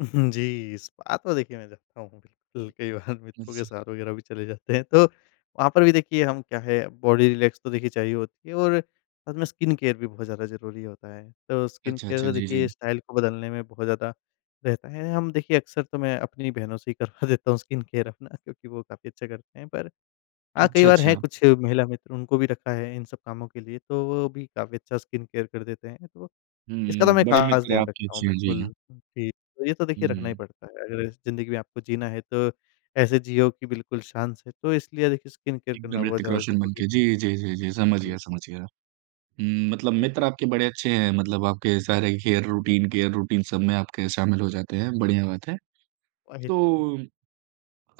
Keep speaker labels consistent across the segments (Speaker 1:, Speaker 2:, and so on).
Speaker 1: उ, हुँ, जी, स्पा तो देखिए मैं जाता हूँ, अल कई बार मित्रों के
Speaker 2: अच्छा।
Speaker 1: साथ वग़ैरह भी चले जाते हैं। तो वहाँ पर भी देखिए हम क्या है, अब बॉडी रिलैक्स तो देखिए चाहिए होती है, और साथ में स्किन केयर भी बहुत ज़्यादा ज़रूरी होता है। तो स्किन
Speaker 2: अच्छा,
Speaker 1: केयर
Speaker 2: अच्छा।
Speaker 1: तो
Speaker 2: जी,
Speaker 1: देखिए
Speaker 2: जी।
Speaker 1: स्टाइल को बदलने में बहुत ज़्यादा रहता है। हम देखिए अक्सर तो मैं अपनी बहनों से ही करवा देता हूँ स्किन केयर अपना क्योंकि वो काफ़ी अच्छा करते हैं। पर हाँ, कई
Speaker 2: अच्छा,
Speaker 1: बार हैं
Speaker 2: अच्छा।
Speaker 1: कुछ महिला मित्र, उनको भी रखा है इन सब कामों के लिए, तो वो भी काफ़ी अच्छा स्किन केयर कर देते हैं। तो इसका तो
Speaker 2: हुँ,
Speaker 1: मैं
Speaker 2: बड़े
Speaker 1: ख़ास
Speaker 2: मित्र
Speaker 1: ध्यान
Speaker 2: आपके
Speaker 1: रखता हूँ
Speaker 2: अच्छे हैं। जी, हाँ।
Speaker 1: बिल्कुल ही, ये तो देखिए रखना ही
Speaker 2: हुँ।
Speaker 1: पड़ता है। अगर जिंदगी में आपको जीना है तो ऐसे जियो कि बिल्कुल शान से, तो इसलिए देखिए स्किन केयर करना
Speaker 2: एकदम
Speaker 1: बहुत
Speaker 2: ऋतिक
Speaker 1: ज़्यादा
Speaker 2: रोशन बन
Speaker 1: ज़रूरी
Speaker 2: के, जी, जी, जी, जी। समझ
Speaker 1: जी।
Speaker 2: गया समझ गया। हुँ, मतलब
Speaker 1: ठीक है।
Speaker 2: मित्र आपके बड़े अच्छे हैं, मतलब आपके सारे केयर रूटीन केयर रूटीन, सब में आपके शामिल हो जाते हैं, बढ़िया बात है।
Speaker 1: वही तो।
Speaker 2: तो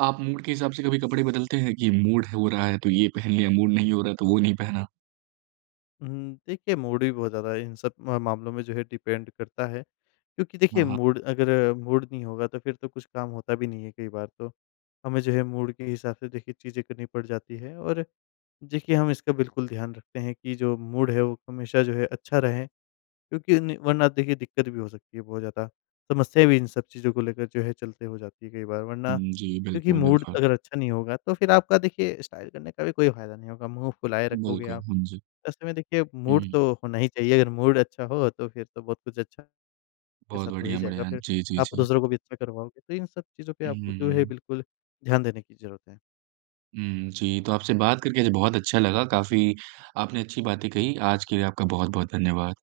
Speaker 2: आप मूड के हिसाब से कभी कपड़े बदलते हैं कि मूड हो रहा है तो ये पहन लिया, मूड नहीं हो रहा है तो वो नहीं पहना?
Speaker 1: हुँ, देखिए मूड भी बहुत ज़्यादा इन सब अ, मामलों में जो है डिपेंड करता है क्योंकि
Speaker 2: हाँ,
Speaker 1: देखिए,
Speaker 2: हाँ।
Speaker 1: मूड अगर मूड नहीं होगा तो फिर तो कुछ काम होता भी नहीं है कई बार तो। हमें जो है मूड के हिसाब से देखिए चीज़ें करनी पड़ जाती है, और देखिए, हम इसका बिल्कुल ध्यान रखते हैं कि जो मूड है वो हमेशा जो है अच्छा रहे क्योंकि ज़िनी वरना देखिए, दिक्कत भी हो सकती है बहुत ज़्यादा। समस्या भी इन सब चीज़ों को लेकर जो है चलते हो जाती है कई बार, वरना
Speaker 2: उम, जी,
Speaker 1: क्योंकि
Speaker 2: बिल्कुल,
Speaker 1: मूड
Speaker 2: बिल्कुल।
Speaker 1: अगर अच्छा नहीं होगा, तो फिर आपका देखिए स्टाइल करने का भी कोई फायदा नहीं होगा, मुँह फुलाए रखोगे
Speaker 2: बिल्कुल,
Speaker 1: आप।
Speaker 2: हुँ, जी।
Speaker 1: ऐसे में देखिए मूड
Speaker 2: हुँ।
Speaker 1: तो होना ही चाहिए। अगर मूड अच्छा हो तो फिर तो बहुत कुछ अच्छा के
Speaker 2: बहुत
Speaker 1: साथ हो ही
Speaker 2: बढ़िया,
Speaker 1: जाएगा,
Speaker 2: बढ़िया।
Speaker 1: फिर
Speaker 2: जी, जी,
Speaker 1: आप
Speaker 2: जी।
Speaker 1: दूसरों को भी अच्छा करवाओगे। तो इन सब चीज़ों पे
Speaker 2: उ,
Speaker 1: आपको
Speaker 2: हुँ,
Speaker 1: जो है
Speaker 2: हुँ।
Speaker 1: बिल्कुल ध्यान देने की ज़रूरत है।
Speaker 2: हुँ। जी, तो आपसे बात करके आज बहुत अच्छा लगा, काफ़ी आपने अच्छी बातें कही। आज के लिए आपका बहुत-बहुत धन्यवाद।